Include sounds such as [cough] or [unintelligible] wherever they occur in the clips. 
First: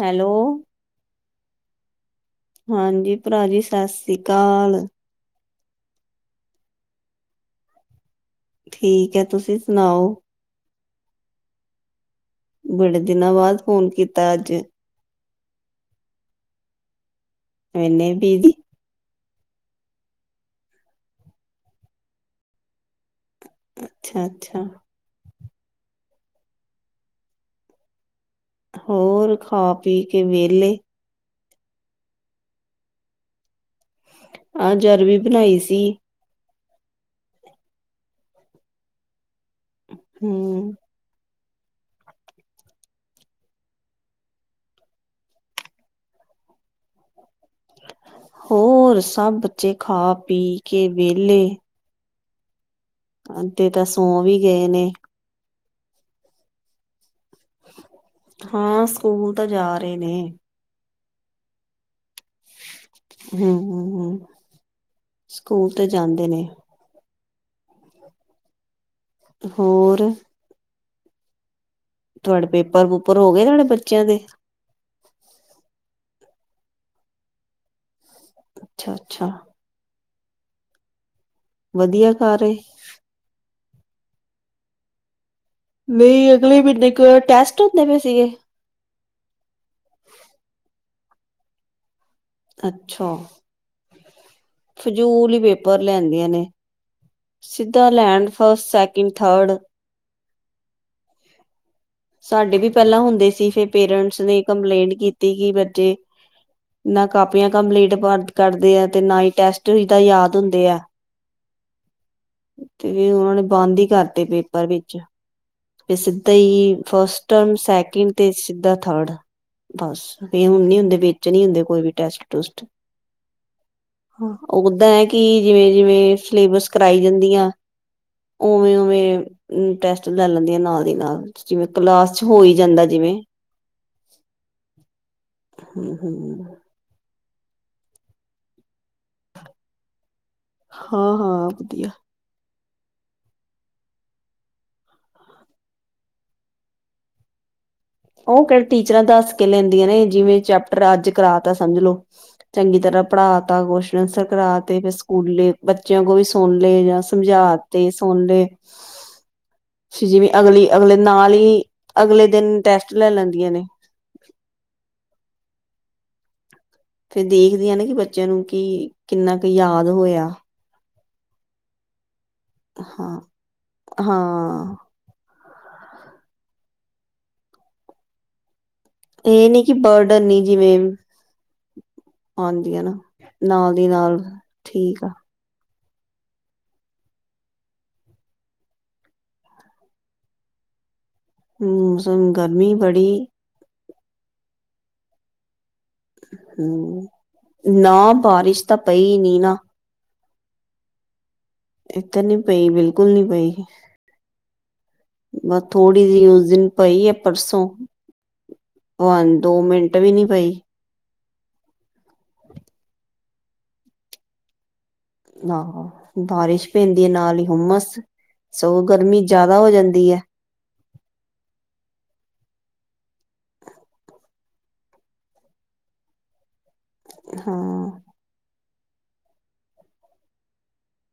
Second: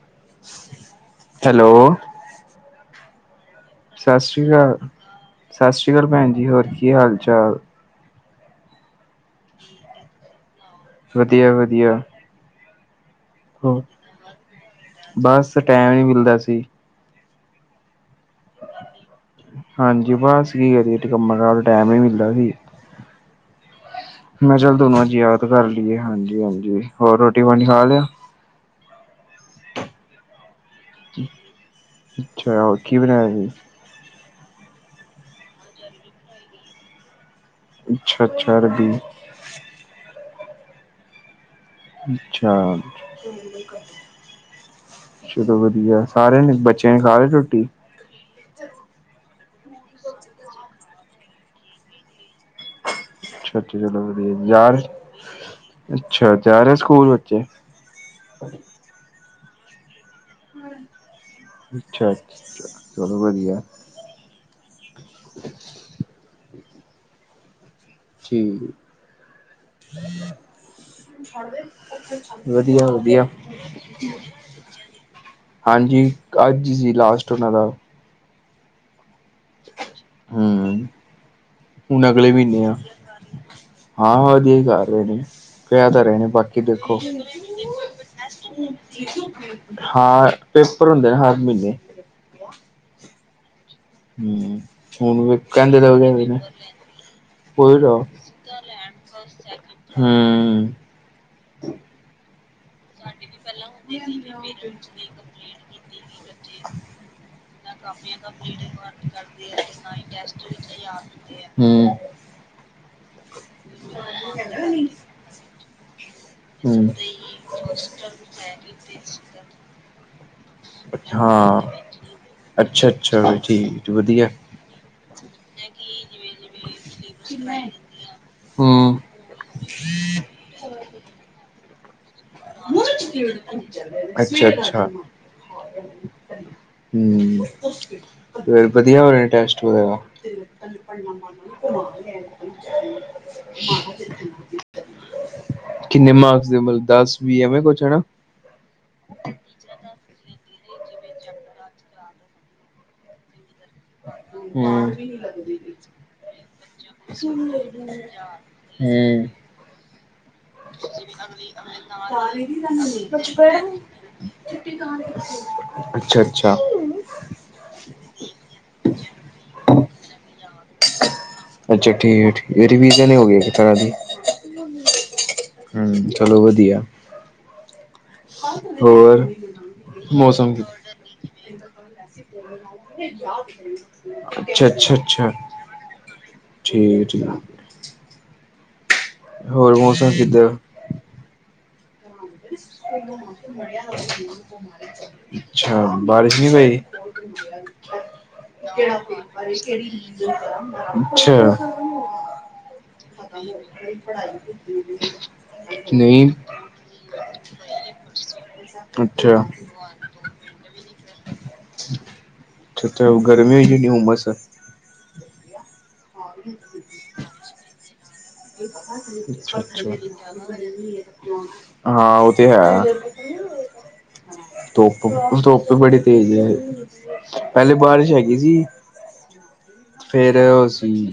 Hello, hello, ਹਾਂਜੀ। ਭਰਾ ਜੀ ਸਤਿ ਸ੍ਰੀ ਸਸਰੀ ਅਕਾਲ ਕਾਲ, ਸਸਰੀ ਕਾਲ ਭੈਣ ਜੀ। ਹੋਰ ਕੀ ਹਾਲ- ਚਾਲ? ਠੀਕ ਏ, ਤੁਸੀ ਸੁਨਾਓ। ਵਧੀਆ-ਵਧੀਆ। ਬੜੇ ਦਿਨਾਂ ਬਾਦ ਫੋਨ ਕੀਤਾ ਅੱਜ। ਬਸ ਟੈਮ ਨੀ ਮਿਲ਼ਦਾ ਸੀ। ਏਨੇ ਬੀਜੀ। ਹਾਂਜੀ, ਬਸ ਕੀ ਕਰੀਏ ਕੰਮਾਂ ਕਾਰ ਟੈਮ ਨੀ ਮਿਲਦਾ ਸੀ। ਅੱਛਾ ਮੈਂ ਅੱਛਾ ਚਲ ਤੋਨੂ ਅਜ ਯਾਦ ਕਰ ਲਈਏ ਹਾਂਜੀ- ਹਾਂਜੀ ਹੋਰ ਰੋਟੀ ਪਾਣੀ ਖਾ ਲੇਆ? ਹੋਰ, ਖਾ ਪੀ ਕੇ ਵੇਲੇ। ਅੱਛਾ, ਹੋ ਕੀ ਬਣਾਇਆ ਸੀ? ਅੱਜ ਅਰਵੀ ਬਣਾਈ ਸੀ। ਅੱਛਾ-ਅੱਛਾ ਅਰਬੀ। ਹੂੰ। ਅੱਛਾ ਚਲੋ ਵਧੀਆ, ਸਾਰੇਆਂ ਨੇ ਬੱਚੇਆਂ ਨੇ ਖਾ ਲੀ ਰੋਟੀ। ਹੋਰ, ਸਭ ਬੱਚੇ ਖਾ ਪੀ ਕੇ ਵੇਲੇ। ਅਛਾ ਤਾਂ ਚਲੋ ਸੌ ਵਧੀਆ ਵੀ ਗਏ ਜਾ ਰੇ, ਨੇ ਅੱਛਾ ਜਾ ਰੇ ਸਕੂਲ ਬੱਚੇ। ਹਾਂ, ਸਕੂਲ ਤਾਂ ਜਾ ਰੇ ਨੇ। ਅੱਛਾ। ਅੱਛਾ, ਚਲੋ ਹੂਂ ਵਧੀਆ ਹੂਂ ਹੂਂ, ਸਕੂਲ ਤਾਂ ਜਾਂਦੇ ਨੇ। ਠੀਕ ਹੋਰ ਏ ਤੁਹਾਡੇ [inaudible] ਵਧੀਆ ਪੇਪਰ ਪੂਪਰ ਵਧੀਆ। ਹੋ ਗਏ ਤੁਹਾਡੇ ਬੱਚਿਆਂ ਦੇ ਹਾਂਜੀ ਅੱਜ ਹੀ ਸੀ ਲਾਸਟ ਉਹਨਾਂ ਦਾ। ਅੱਛਾ ਅੱਛਾ। ਹਮ ਹੁਣ ਵਧੀਆ ਅਗਲੇ ਕਰ ਰਹੇ ਮਹੀਨੇ ਆ। ਹਾਂ ਵਧੀਆ ਹੀ ਕਰ ਰਹੇ ਨੇ। ਕਹਿ ਤਾਂ ਰਹੇ ਨੇ ਨਹੀਂ ਬਾਕੀ ਅਗਲੇ ਮਹੀਨੇ ਦੇਖੋਂ ਕ ਟੈਸਟ ਹੁੰਦੇ ਪਏ ਸੀਗੇ [unintelligible] ਹਾਂ ਪੇਪਰ ਹੁੰਦੇ ਆ ਹਰ ਮਹੀਨੇ। ਅੱਛਾ। ਹਮ ਹੁਣ ਫਜੂਲ ਵੀ ਹੀ ਪੇਪਰ ਕਹਿੰਦੇ ਤਾਂ ਲੈਂਦੀਆਂ ਹੇਗੈ ਨੇ ਸਿੱਧਾ ਲੈਨ ਫਸਟ ਸੈਕਿੰਡ ਥਰਡ। ਹਮ। [inaudible] ਸਾਡੇ ਵੀ ਪਹਿਲਾਂ ਹੁੰਦੇ ਸੀ ਫੇਰ ਪੇਰੈਂਟਸ ਨੇ ਕੰਪਲੇਂਟ ਕੀਤੀ ਕਿ ਬੱਚੇ ਨਾ ਕਾਪੀਆਂ ਕੰਪਲੀਟ ਕਰ ਕਰਦੇ ਆ ਤੇ ਨਾ ਹੀ ਟੈਸਟ ਵੀ ਤਾਂ ਯਾਦ ਹੁੰਦੇ ਆ। ਹਮ। ਤੇ ਉਹਨਾ ਨੇ ਬੰਦ ਹੀ ਕਰਤੇ ਪੇਪਰ ਵਿੱਚ। ਤੇ ਸਿੱਧਾ ਹੀ ਹਮ ਫਸਟ ਟਰਮ ਸੈਕਿੰਡ ਤੇ ਸਿੱਧਾ ਥਰਡ। ਬਸ ਇਹ ਹੁਣ ਨੀ ਹੁੰਦੇ ਵਿੱਚ ਨੀ ਹਾਂ ਹੁੰਦੇ ਕੋਈ ਵੀ ਟੈਸਟ ਟੂਸਟ। ਅੱਛਾ ਅੱਛਾ ਠੀਕ ਵਧੀਆ ਉਦਾਂ ਹੈ ਕਿ ਜਿਵੇਂ ਜਿਵੇਂ ਸਿਲੇਬਸ ਕਰਾਈ ਜਾਂਦੀਆਂ ਉਵੇਂ ਹਮ ਉਵੇਂ ਟੈਸਟ ਲੈ ਲੈਂਦੀ ਆ ਨਾਲ ਦੀ ਨਾਲ ਜਿਵੇਂ ਕਲਾਸ ਚ ਹੋਈ ਜਾਂਦਾ ਜਿਵੇਂ। ਅੱਛਾ ਅੱਛਾ ਹਮ। ਹਮ ਹਮ ਫੇਰ ਵਧੀਆ ਹੋ ਰਹੇ ਆ ਟੈਸਟ ਵਗੈਰਾ? ਹਾਂ ਹਾਂ ਵਧੀਆ ਕਿੰਨੇ ਮਾਰਕਸ ਦੇ ਮਤਲਬ ਦਸ ਵੀ ਐਵੇਂ ਕੁਛ ਹੈਨਾ? ਉਹ ਕਿਹੜਾ ਟੀਚਰਾਂ ਦੱਸ ਕੇ ਲੈਂਦੀਆਂ ਨੇ ਜਿਵੇਂ ਚੈਪਟਰ ਅੱਜ ਕਰਾ ਤਾ ਸਮਝ ਲੋੋ ਚੰਗੀ ਤਰ੍ਹਾਂ ਪੜ੍ਹਾ ਤਾ ਕੁਛ [unintelligible] ਕਰਾ ਤੇ ਫੇਰ ਹੂੰ, ਸਕੂਲੇ ਬੱਚਿਆਂ ਕੋ ਵੀ ਸੁਣ ਲਏ ਜਾਂ ਸਮਝਾ ਤੇ ਸੁਣ ਲਏ। ਹਮ। ਫੇਰ ਜਿਵੇਂ ਅਗਲੀ ਅਗਲੇ ਨਾਲ ਹੀ ਅਗਲੇ ਦਿਨ ਟੈਸਟ ਲੈ ਲੈਂਦੀਆਂ ਨੇ ਅੱਛਾ ਅੱਛਾ। ਫੇਰ ਦੇਖਦੀ ਆ ਨਾ ਕਿ ਬੱਚਿਆਂ ਨੂੰ ਕੀ ਕਿੰਨਾ ਕੁ ਯਾਦ ਹੋਇਆ। ਅੱਛਾ ਠੀਕ ਹੈ ਠੀਕ ਰਿਵੀਜ਼ਨ ਹੀ ਹਾਂ ਹੋਗੀ ਇੱਕ ਤਰ੍ਹਾਂ ਦੀ। ਹਾਂ ਹਮ ਚਲੋ ਵਧੀਆ। ਹੋਰ, ਇਹ ਨਹੀਂ ਕਿ ਬਰਡਨ ਨੀ ਮੌਸਮ ਜਿਵੇਂ ਆਂਦੀ ਆ ਨਾ ਨਾਲ ਦੀ ਨਾਲ ਠੀਕ ਆ। ਠੀਕ ਹੈ ਠੀਕ ਹੈ। ਹੋਰ ਮੌਸਮ ਕਿੱਦਾਂ? [unintelligible] ਮੋਸਮ ਅੱਛਾ ਬਾਰਿਸ਼ ਨੀ ਪਈ? ਹਮ ਨਾ ਬਾਰਿਸ਼ ਤਾਂ ਪਈ ਨੀ ਨਾ ਅੱਛਾ। ਇੱਥੇ ਨੀ ਪਈ ਵੀ [unintelligible] ਬਸ, ਥੋੜੀ ਜਿਹੀ ਨਹੀਂ ਉਸ ਦਿਨ ਪਈ ਐ, ਪਰਸੋਂ। ਦੋ ਮਿੰ ਟ ਵੀ ਨਹੀ ਪਈ। ਅੱਛਾ-ਅੱਛਾ। ਉਹ ਗਰਮੀ ਹੋਈਗੀ, ਉਮਸ। ਨਾਂਹ। ਬਾਰਿਸ਼ ਪੈਂਦੀ ਐ ਨਾਲ ਈ ਹੁਮਸ। ਸਗੋਂ ਗਰਮੀ ਜਿਆਦਾ ਅੱਛਾ ਹੋ ਅੱਛਾ ਜਾਂਦੀ ਐ। ਹਾਂ, ਉਹ ਤੇ ਹੈ। ਧੁੱਪ-ਧੁੱਪ ਬੜੀ ਤੇਜ਼ ਐ। ਪਹਿਲੇ ਹਾਂ ਬਾਰਿਸ਼ ਹੈਗੀ ਸੀ ਫੇਰ ਉਹ ਸ‌ਈ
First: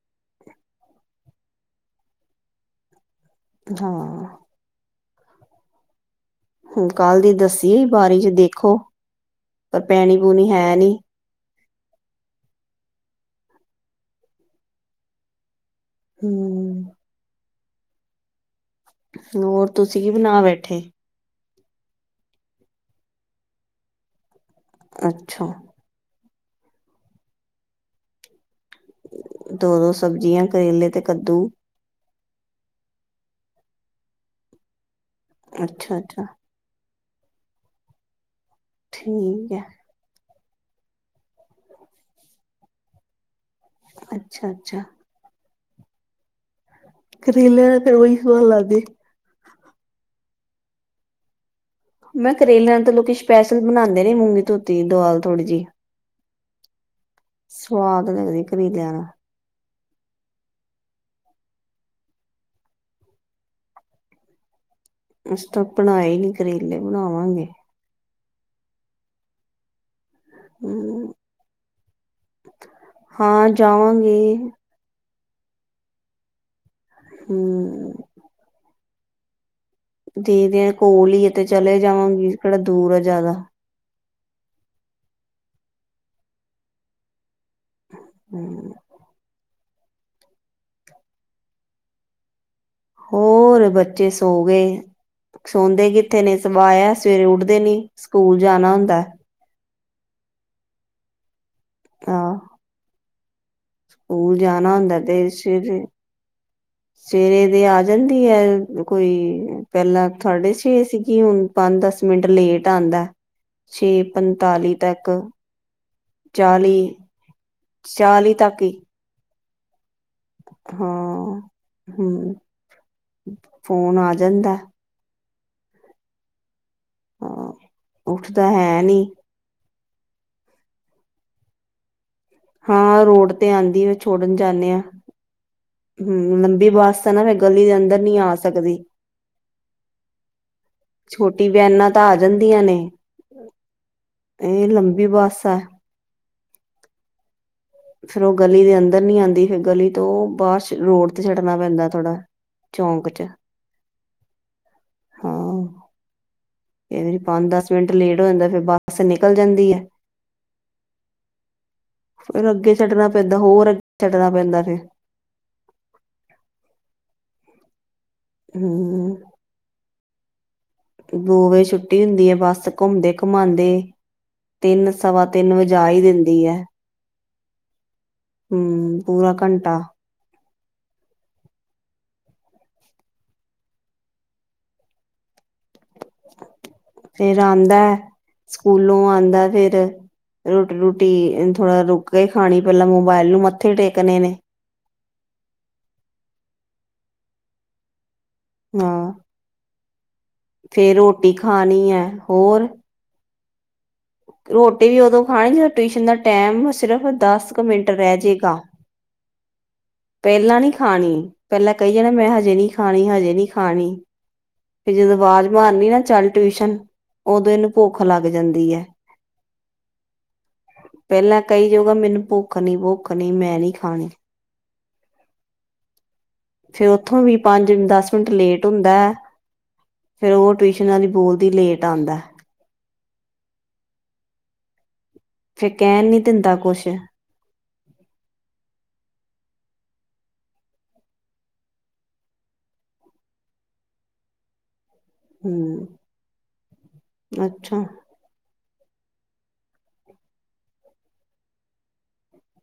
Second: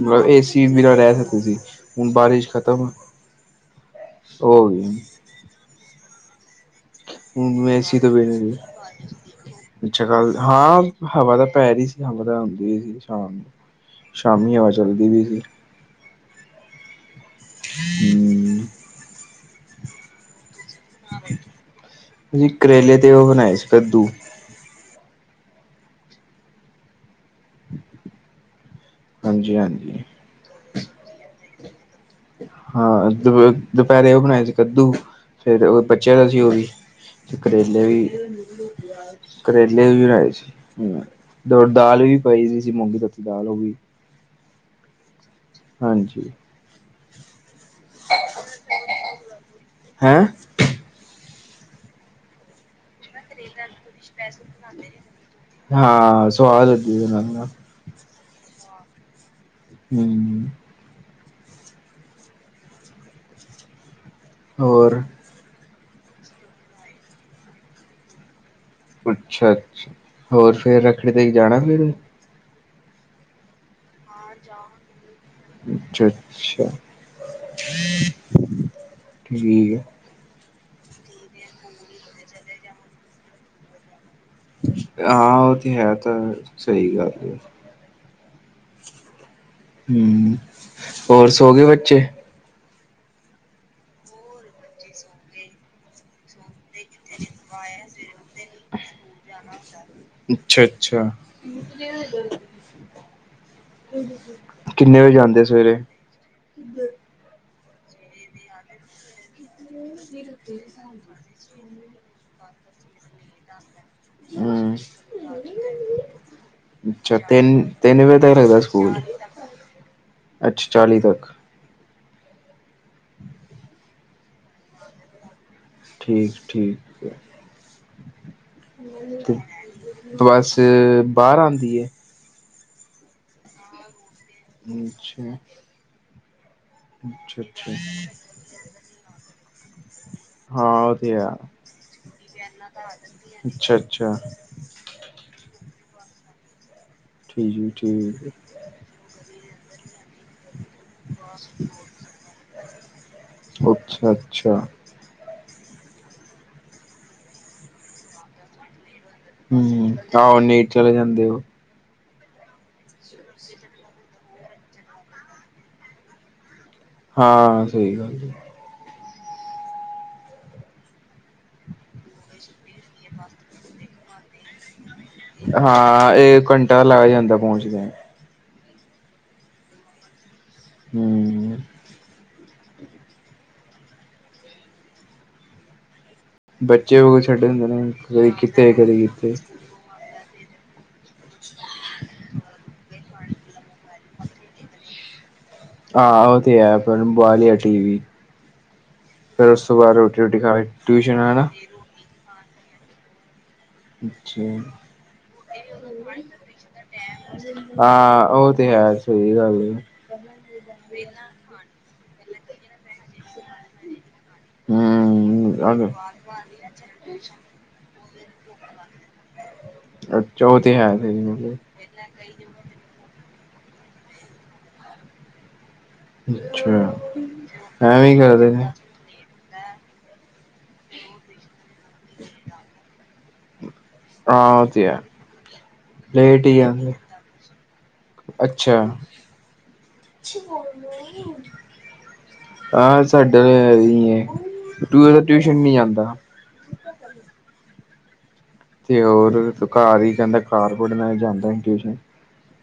ਮਲਬ, ਏ ਸੀ ਬਿਨਾਂ ਰਹਿ ਸਕਦੇ ਸੀ। ਹੁਣ ਬਾਰਿਸ਼ ਖ਼ਤਮ ਆ ਹਾਂ। ਹੁਣ ਕੱਲ ਦੀ ਹੁਣ ਏ ਦੱਸੀ ਸੀ ਤੋਂ ਬਾਰਿਸ਼ ਬਿਨ ਦੇਖੋ ਪਰ [unintelligible] ਅੱਛਾ ਪੈਣੀ ਕੱਲ੍ਹ ਪੂਣੀ ਹੈ ਹਾਂ। ਨੀ ਹਵਾ ਤਾਂ ਪੈ ਰਹੀ ਸੀ। ਹਵਾ ਤਾਂ ਆਉਂਦੀ ਵੀ ਸੀ ਸ਼ਾਮ ਨੂੰ। ਸ਼ਾਮੀ ਹਵਾ ਚੱਲਦੀ ਵੀ ਸੀ। ਹਮ। [inaudible] ਹੋਰ ਤੁਸੀਂ ਕੀ ਬਣਾ ਬੈਠੇ? [inaudible] ਅਸੀ ਕਰੇਲੇ ਤੇ ਉਹ ਬਣਾਏ ਸੀ ਕੱਦੂ। ਅੱਛਾ। ਹਾਂਜੀ ਦੋ-ਦੋ ਹਾਂਜੀ ਸਬਜ਼ੀਆਂ ਕਰੇਲੇ ਤੇ ਕੱਦੂ। ਹਾਂ, ਦੁ-ਦੁਪਹਿਰੇ ਉਹ ਬਣਾਏ ਸੀ ਕੱਦੂ। ਫੇਰ ਉਹ ਬੱਚਿਆ ਅੱਛਾ-ਅੱਛਾ ਦਾ ਸੀ ਉਹ ਵੀ ਤੇ ਕੜੇਲੇ ਵੀ, ਠੀਕ ਹੈ ਕਰੇਲੇ ਵੀ ਬਣਾਏ ਸੀ। ਹਮ, ਦੜ ਦਾਲ ਵੀ ਪਈ ਦੀ ਸੀ, ਮੂੰਗੀ ਤੋਤੀ ਦਾਲ ਉਹ ਵੀ। ਅੱਛਾ-ਅੱਛਾ। ਹਾਂਜੀ। ਕਰੇਲੇ ਤੇ ਉਹੀ ਸਵਾਦ ਲੱਗਦੇ ਹਾਂ। ਮੈ ਕਰੇਲਿਆਂ ਤੋਂ ਲੋਕੀ ਸਪੈਸ਼ਲ ਬਣਾਉਂਦੇ ਨੇ ਮੂੰਗੀ ਧੋਤੀ ਦਾਲ ਥੋੜ੍ਹੀ ਜਿਹੀ ਹਾਂ, ਸਵਾਦ ਹੁੰਦੀ ਫੇਰ ਮੈਮ ਉਹ ਨਾ। ਸਵਾਦ ਲੱਗਦੀ ਕਰੇਲਿਆਂ ਨਾ ਹਮ। ਹੋਰ। ਅਸ ਤਾਂ ਬਣਾਏ ਨੀ ਕਰੇਲੇ, ਬਣਾਵਾਂਗੇ। ਅੱਛਾ-ਅੱਛਾ। ਹੋਰ ਫੇਰ, ਹਮ ਰੱਖੜੀ ਤੇ ਜਾਣਾ ਫੇਰ ਹਾਂ ਜਾਵਾਂਗੇ। ਅੱਛਾ-ਅੱਛਾ। ਹੂੰ। ਜੀ ਜਿਹਾ। ਦੀਦੀ ਦੇ ਐਹ ਕੋਲ ਈ ਤੇ ਚਲੇ ਜਾਵਾਂਗੀ। ਕਿਹੜਾ ਦੂਰ ਆ ਜ਼ਿਆਦਾ ਆਂ, ਉਹ ਤੇ ਹੈ ਤਾਂ ਸਹੀ ਗੱਲ ਆ। ਹਾਂ। ਹਮ, ਹੋਰ ਸੋਗੇ ਬੱਚੇ? ਹੋਰ ਬੱਚੇ ਸੌ ਗ‌ਏ। ਸੌਦੇ ਕਿ ਕਿੱਥੇ ਨੇ। ਸਵਾਆ, ਸਵੇਰੇ ਉੱਠਦੇ ਨੀ, ਸਕੂਲ ਜਾਣਾ ਹੁੰਦਾ। ਅੱਛਾ-ਅੱਛਾ। ਆਹ ਸਕੂਲ ਜਾਣਾ ਹੁੰਦਾ ਕਿੰਨੇ ਵਜੇ ਤੇ ਜਾਂਦੇ ਸਵੇਰੇ? ਸਵੇਰੇ ਦੇ ਆ ਜਾਂਦੀ ਹੈ ਕੋਈ ਪਹਿਲਾਂ ਤੁਹਾਡੇ ਛੇ ਸੀਗੀ ਹੁਣ ਪੰਜ ਦਸ ਮਿੰਟ ਲੇਟ ਆਂਦਾ। ਛੇ ਪਣਤਾਲੀ ਹੂੰ। ਤੱਕ ਚਾਲੀ ਅੱਛਾ ਤਿੰਨ, ਤਿੰਨ ਵਜੇ ਚਾਲੀ ਤੱਕ ਲਗਦਾ ਹੀ ਸਕੂਲ। ਅੱਛਾ ਚਾਲੀ ਤੱਕ ਹਾਂ, ਹੂੰ, ਫੋਨ ਆ ਜਾਂਦਾ। ਠੀਕ, ਠੀਕ। ਹਾਂ ਉੱਠਦਾ ਹੈ ਨੀ ਬਸ ਬਾਹਰ ਆਂਦੀ ਐ। ਹਾਂ ਰੋਡ ਤੇ ਆਂਦੀ ਵੇ ਛੋੜਨ ਜਾਂਨੇ ਆ, ਅੱਛਾ ਹੂੰ ਲੰਬੀ ਬਾਹਰ ਬੱਸ ਨਾ ਮੈਂ ਅੱਛਾ ਗਲੀ ਅੱਛਾ ਦੇ ਅੰਦਰ ਨੀ ਆ ਸਕਦੀ। ਹਾਂ ਉਹ ਤੇ ਆ। ਛੋਟੀ ਬਿਆਨਾਂ ਤਾਂ ਆ ਜਾਂਦੀਆਂ ਨੇ। ਅੱਛਾ ਅੱਛਾ ਇਹ ਲੰਬੀ ਬੱਸ ਆ। ਠੀਕ ਫੇਰ ਠੀਕ ਉਹ ਗਲੀ ਦੇ ਅੰਦਰ ਨਹੀਂ ਆਉਂਦੀ ਫਿਰ ਗਲੀ ਤੋਂ ਉਹ ਬਾਸ਼ ਰੋਡ ਤੇ ਛੱਡਣਾ ਪੈਂਦਾ ਥੋੜਾ, ਚੌਂਕ ਚ। ਅੱਛਾ-ਅੱਛਾ। ਹਾਂ, ਕਈ ਵਾਰੀ ਪੰਜ ਦਸ ਮਿੰਟ ਲੇਟ ਹੋ ਜਾਂਦਾ ਫਿਰ ਬੱਸ ਬਸ ਨਿਕਲ ਜਾ ਹੂੰ ਆਹੋ ਨਹੀਂ ਚਲੇ ਜਾਂਦੇ ਉਹ। ਫਿਰ ਅੱਗੇ ਛੱਡਣਾ ਪੈਂਦਾ ਹੋਰ ਅੱਗੇ, ਛੱਡਣਾ ਪੈਂਦਾ ਫਿਰ। ਹਾਂ ਸਹੀ ਗੱਲ ਏ। ਹੂੰ ਦੋ ਵਜੇ ਛੁੱਟੀ ਹੁੰਦੀ ਏ ਬੱਸ ਘੁੰਮਦੇ ਘੁਮਾਦੇ, ਤਿੰਨ ਸਵਾ ਤਿੰਨ ਵਜਾ ਹੀ ਹਾਂ ਇਹ ਦਿੰਦੀ ਘੰਟਾ ਲੱਗ ਜਾਂਦਾ ਪਹੁੰਚਦਿਆ। ਹੂੰ ਪੂਰਾ ਘੰਟਾ। ਹੂੰ ਬੱਚੇ ਕੋਲ ਫੇਰ ਛੱਡੇ ਹੁੰਦੇ ਆਂਦਾ, ਨੇ ਕਦੇ ਕਿਤੇ ਕਦੇ ਸਕੂਲੋਂ ਕਿਤੇ ਆਂਦਾ ਫਿਰ। ਰੋਟੀ-ਰੂਟੀ ਥੋੜਾ ਰੁਕ ਕੇ ਖਾਣੀ ਪਹਿਲਾਂ ਮੋਬਾਇਲ ਨੂੰ ਮੱਥੇ ਟੇਕਣੇ ਨੇ। ਹਾਂ ਉਹ ਤੇ ਹੈ ਪਰ ਬੁਆ ਲਿਆ ਟੀ ਵੀ। ਹਾਂ ਫਿਰ ਉਸ ਤੋਂ ਬਾਅਦ ਰੋਟੀ-ਰੂਟੀ ਖਾ ਕੇ ਫੇਰ ਟਿਊਸ਼ਨ ਰੋਟੀ ਹਨਾ ਖਾਣੀ ਐ ਹੋਰ। ਅੱਛਾ ਰੋਟੀ ਵੀ ਉਦੋਂ ਖਾਣੀ ਜਦੋਂ ਟਿਊਸ਼ਨ ਦਾ ਟੈਮ ਸਿਰਫ ਦਸ ਕੁ ਮਿੰਟ ਰਹਿ ਹਾਂ ਉਹ ਜੇਗਾ। ਤੇ ਹੈ ਸਹੀ ਗੱਲ ਏ। ਪਹਿਲਾਂ ਨੀ ਖਾਣੀ, ਪਹਿਲਾਂ ਕਹੀ ਜਾਣਾ ਮੈਂ ਹਜੇ ਨੀ ਖਾਣੀ ਹਜੇ ਨੀ ਖਾਣੀ। ਫੇਰ ਜਦੋਂ ਆਵਾਜ਼ ਹੂੰ ਮਾਰਨੀ ਨਾ ਚੱਲ ਟਿਊਸ਼ਨ, ਉਦੋਂ ਇਹਨੂੰ ਭੁੱਖ ਲੱਗ ਜਾਂਦੀ ਐ। ਅੱਛਾ ਉ‌ਹ ਤੇ ਹੈ ਸਹੀ ਗੱਲ ਏ। ਇਹ ਕਹੂੰਗਾ ਮੈਨੂੰ ਭੁੱਖ ਨੀ ਭੁੱਖ ਨੀ ਮੈਂ ਨੀ ਖਾਣੀ। ਫੇਰ ਅੱਛਾ ਉੱਥੋਂ ਵੀ ਪੰਜ-ਦਸ ਐਵੇਂ ਮਿੰਟ ਕਰਦੇ ਨੇ ਲੇਟ ਹੁੰਦਾ ਐ- ਫਿਰ ਉਹ ਟਿਊਸ਼ਨ ਵਾਲੀ ਬੋਲਦੀ ਲੇਟ ਆਂਦਾ। [inaudible] ਹਾਂ ਉਹ ਤੇ ਐ, ਫੇਰ ਕਹਿਣ ਨੀ ਲੇਟ ਈ ਦਿੰਦਾ ਕੁਛ ਆਂਦੇ। ਅੱਛਾ [unintelligible] ਆਹ ਸਾਡਾ ਤਾਂ [unintelligible] ਤੂੰ ਟਿਊਸ਼ਨ ਨਹੀਂ ਹੂੰ। ਜਾਂਦਾ। ਅੱਛਾ। ਤੇ ਹੋਰ ਉਹ ਤਾਂ ਘਰ ਈ ਕਹਿੰਦਾ ਘਰ ਪੜ੍ਹਨਾ ਜਾਂਦਾ ਈ ਨੀ ਟਿਊਸ਼ਨ।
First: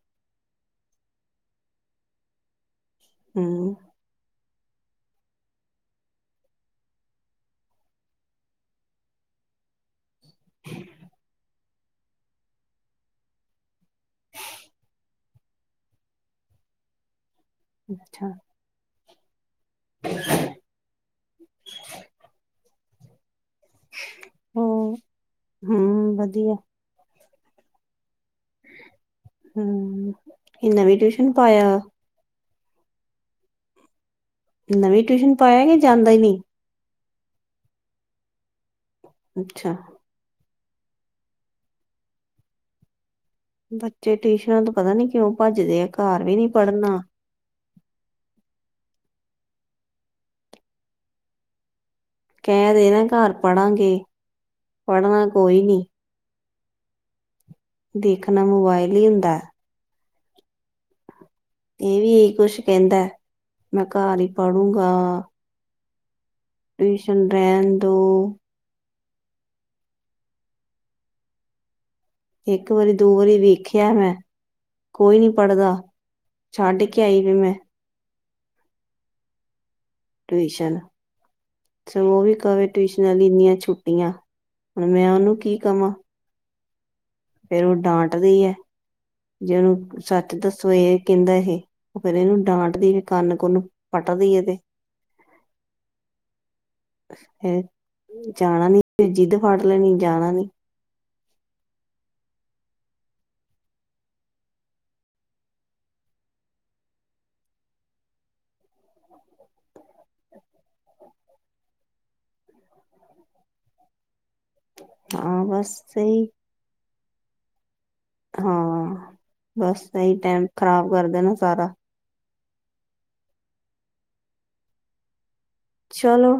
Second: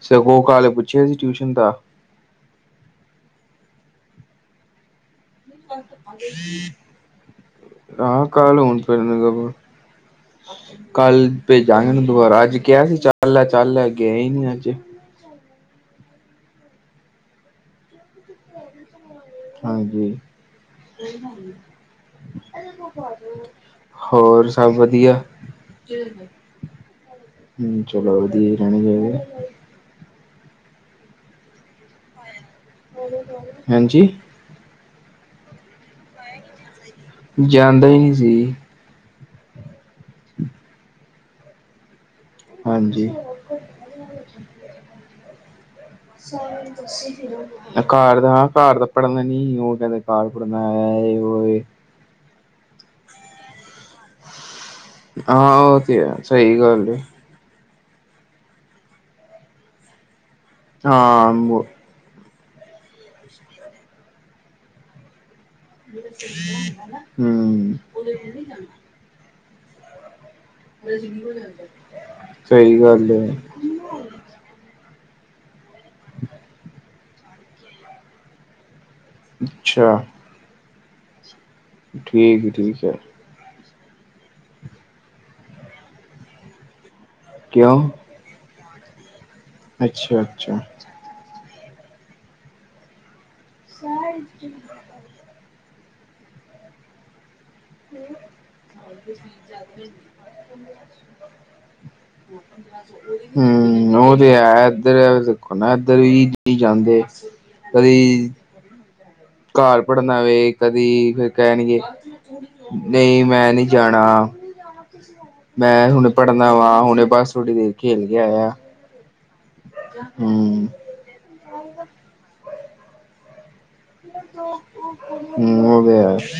ਸਗੋਂ ਕੱਲ ਪੁੱਛਿਆ ਸੀ ਟਿਊਸ਼ਨ ਦਾ? ਹੂੰ। ਆਹ, ਕਾਲ ਹੁਨ ਫਿਰ ਲਗਾ ਦਓ। ਕੱਲ ਭੇਜਾ ਗਏ ਦੁਬਾਰਾ, ਅੱਜ ਕੇਐ, ਚੱਲ ਲੈ, ਚੱਲ ਲੈ ਗੇਆ ਈ ਨੀ ਅੱਜ। ਅੱਛਾ। ਹਾਂਜੀ, ਲੇਟ ਹੋ ਗਿਐ, ਏਦੇ ਕੋਲ ਪਾ ਦੇਓ। ਹੋਰ ਸਭ ਹੂੰ ਵਦੀਆ, ਹੂੰ ਜਿਦ। ਵਧੀਆ ਹੂੰ ਚਲੋ, ਵਦੀਆ ਈ ਰੈਣੇ ਚਾਈਦੇ। ਹੂੰ, ਏਹ ਨਵੀਂ ਟਿਊਸ਼ਨ ਪਾਇਆ। ਐਹ ਦੇ ਪਵਾ ਦਿਆ, ਹੈਂਜੀ। ਨਵੀਂ ਟਿਊਸ਼ਨ ਪਾਇਐ, ਕੇ ਜਾਂਦਾ ਈ ਨੀ। ਜਾਂਦਾ ਈ ਨੀ ਸੀ। ਅੱਛਾ। ਹਾਂਜੀ। ਬੱਚੇ ਟਿਊਸ਼ਨਾਂ ਤੋਂ ਪਤਾ ਨੀ ਕਿਉਂ ਭੱਜਦੇ ਆ। ਘਰ ਵੀ ਨੀ ਸੋਹਣੇ ਪੜ੍ਹਨਾ ਤੁਸੀਂ। ਠੀਕ ਏ, ਐ ਘਰ ਦਾ-ਘਰ ਦਾ ਪੜ੍ਹਨਾ ਨੀ, ਓ ਕੈਂਦੇ ਘਰ ਪੜ੍ਹਨੈ, ਐਹ ਏ ਔਹ ਏ। ਕੈਅ ਦੇ ਨਾ ਘਰ ਪੜਾਂਗੇ। ਪੜ੍ਹਨਾ ਹਾਂ, ਕੋਈ ਉਹ ਨੀ 'ਤੇ ਐ, ਸਹੀ ਗੱਲ ਏ। ਦੇਖਨਾ ਮੋਬਾਇਲ ਈ ਹੁੰਦੈ। ਹਾਂ, ਮ ਏਹ ਵੀ ਕੁਸ਼ ਕੈਂਦਾ, ਮੈਂ ਘਰ ਈ ਪੜੂਗਾ। ਹੂੰ, ਰਹਿਣ ਦੋ ਸਕੂਲੇ ਨੀ ਜਾਂਦਾ। ਏਅ ਸਿੰਬਲ ਜਾਂਦੈ। ਇੱਕ ਵਾਰੀ ਦੋ ਵਾਰੀ ਵੇਖੀ। ਕੇਆ ਮੈ, ਕੋਈ ਨੀ ਪੜ੍ਹਦਾ, ਛੱਡ ਕੇ ਆਈ ਵੀ ਮੈ। ਅੱਛਾ। ਟਿਊਸ਼ਨ, ਚਲੋ ਉਹ ਵੀ ਠੀਕ ਕਵੇ ਠੀਕ ਹੈ ਟਿਊਸ਼ਨਰ। ਨੀਨੀਆ ਛੁੱਟੀਆ, ਹੁਨ ਮੈ ਉਨੂੰ ਕੀ ਕਵਾਂ? ਫਿਰ ਉਹ ਕਿਉਂ ਡਾਂਟਦੀ ਏ, ਜੇ ਉਨੂੰ ਅੱਛਾ ਸੱਚ ਅੱਛਾ ਦੱਸੋ ਇਹ। ਕੈਂਦਾ ਹੇ, ਫਿਰ ਇਨੂੰ ਡਾਂਟਦੀ ਏ, ਕੰਨ- ਕੁੰਨ ਪੱਟਦੀ ਇਦੇ। ਹੇ। [inaudible] ਹਂ ਲੈਣੀ ਜਾਣਾ ਨੀ [unintelligible] ਹੂੰ, ਉਹ ਤੇ ਹੈ ਏਦੱਰ, ਦੇਖੋ ਨਾ, ਐਦੱਰ ਵੀ ਨੀ ਜਾਂਦੇ। ਕਦੀ। ਘਰ ਪੜਨਾ ਵੇ, ਕਦੀ ਫਿਰ ਕੈਂਨਗੇ। ਨਈ ਮੈ ਨੀ ਜਾਣਾ, ਹਾਂ ਬਸ ਮੈ ਹੁਨ ਸਹੀ ਪੜ੍ਹਨ। ਨਵ੍ਹਾ ਹੁਨੇ ਬਸ ਥੋੜੀ ਦੇਰ ਖੇਲ ਕੇ ਆਇਆ। ਹਾਂ ਬਸ ਸਹੀ ਟੈਮ ਹਮ ਖਰਾਬ ਕਰਦੈ ਨਾ ਸਾਰਾ। ਹੂੰ, ਉਹ 'ਤੇ ਹੈ। ਚਲੋ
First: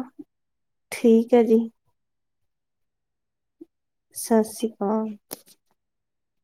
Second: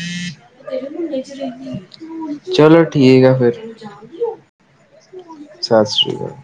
ਠੀਕ ਹੈ ਜੀ [unintelligible] ਚਲੋ, ਠੀਕ ਐ ਫਿਰ। ਸਸ੍ਰੀ ਕਾਲ। ਸਸ਼੍ਰੀ ਕਾਲ।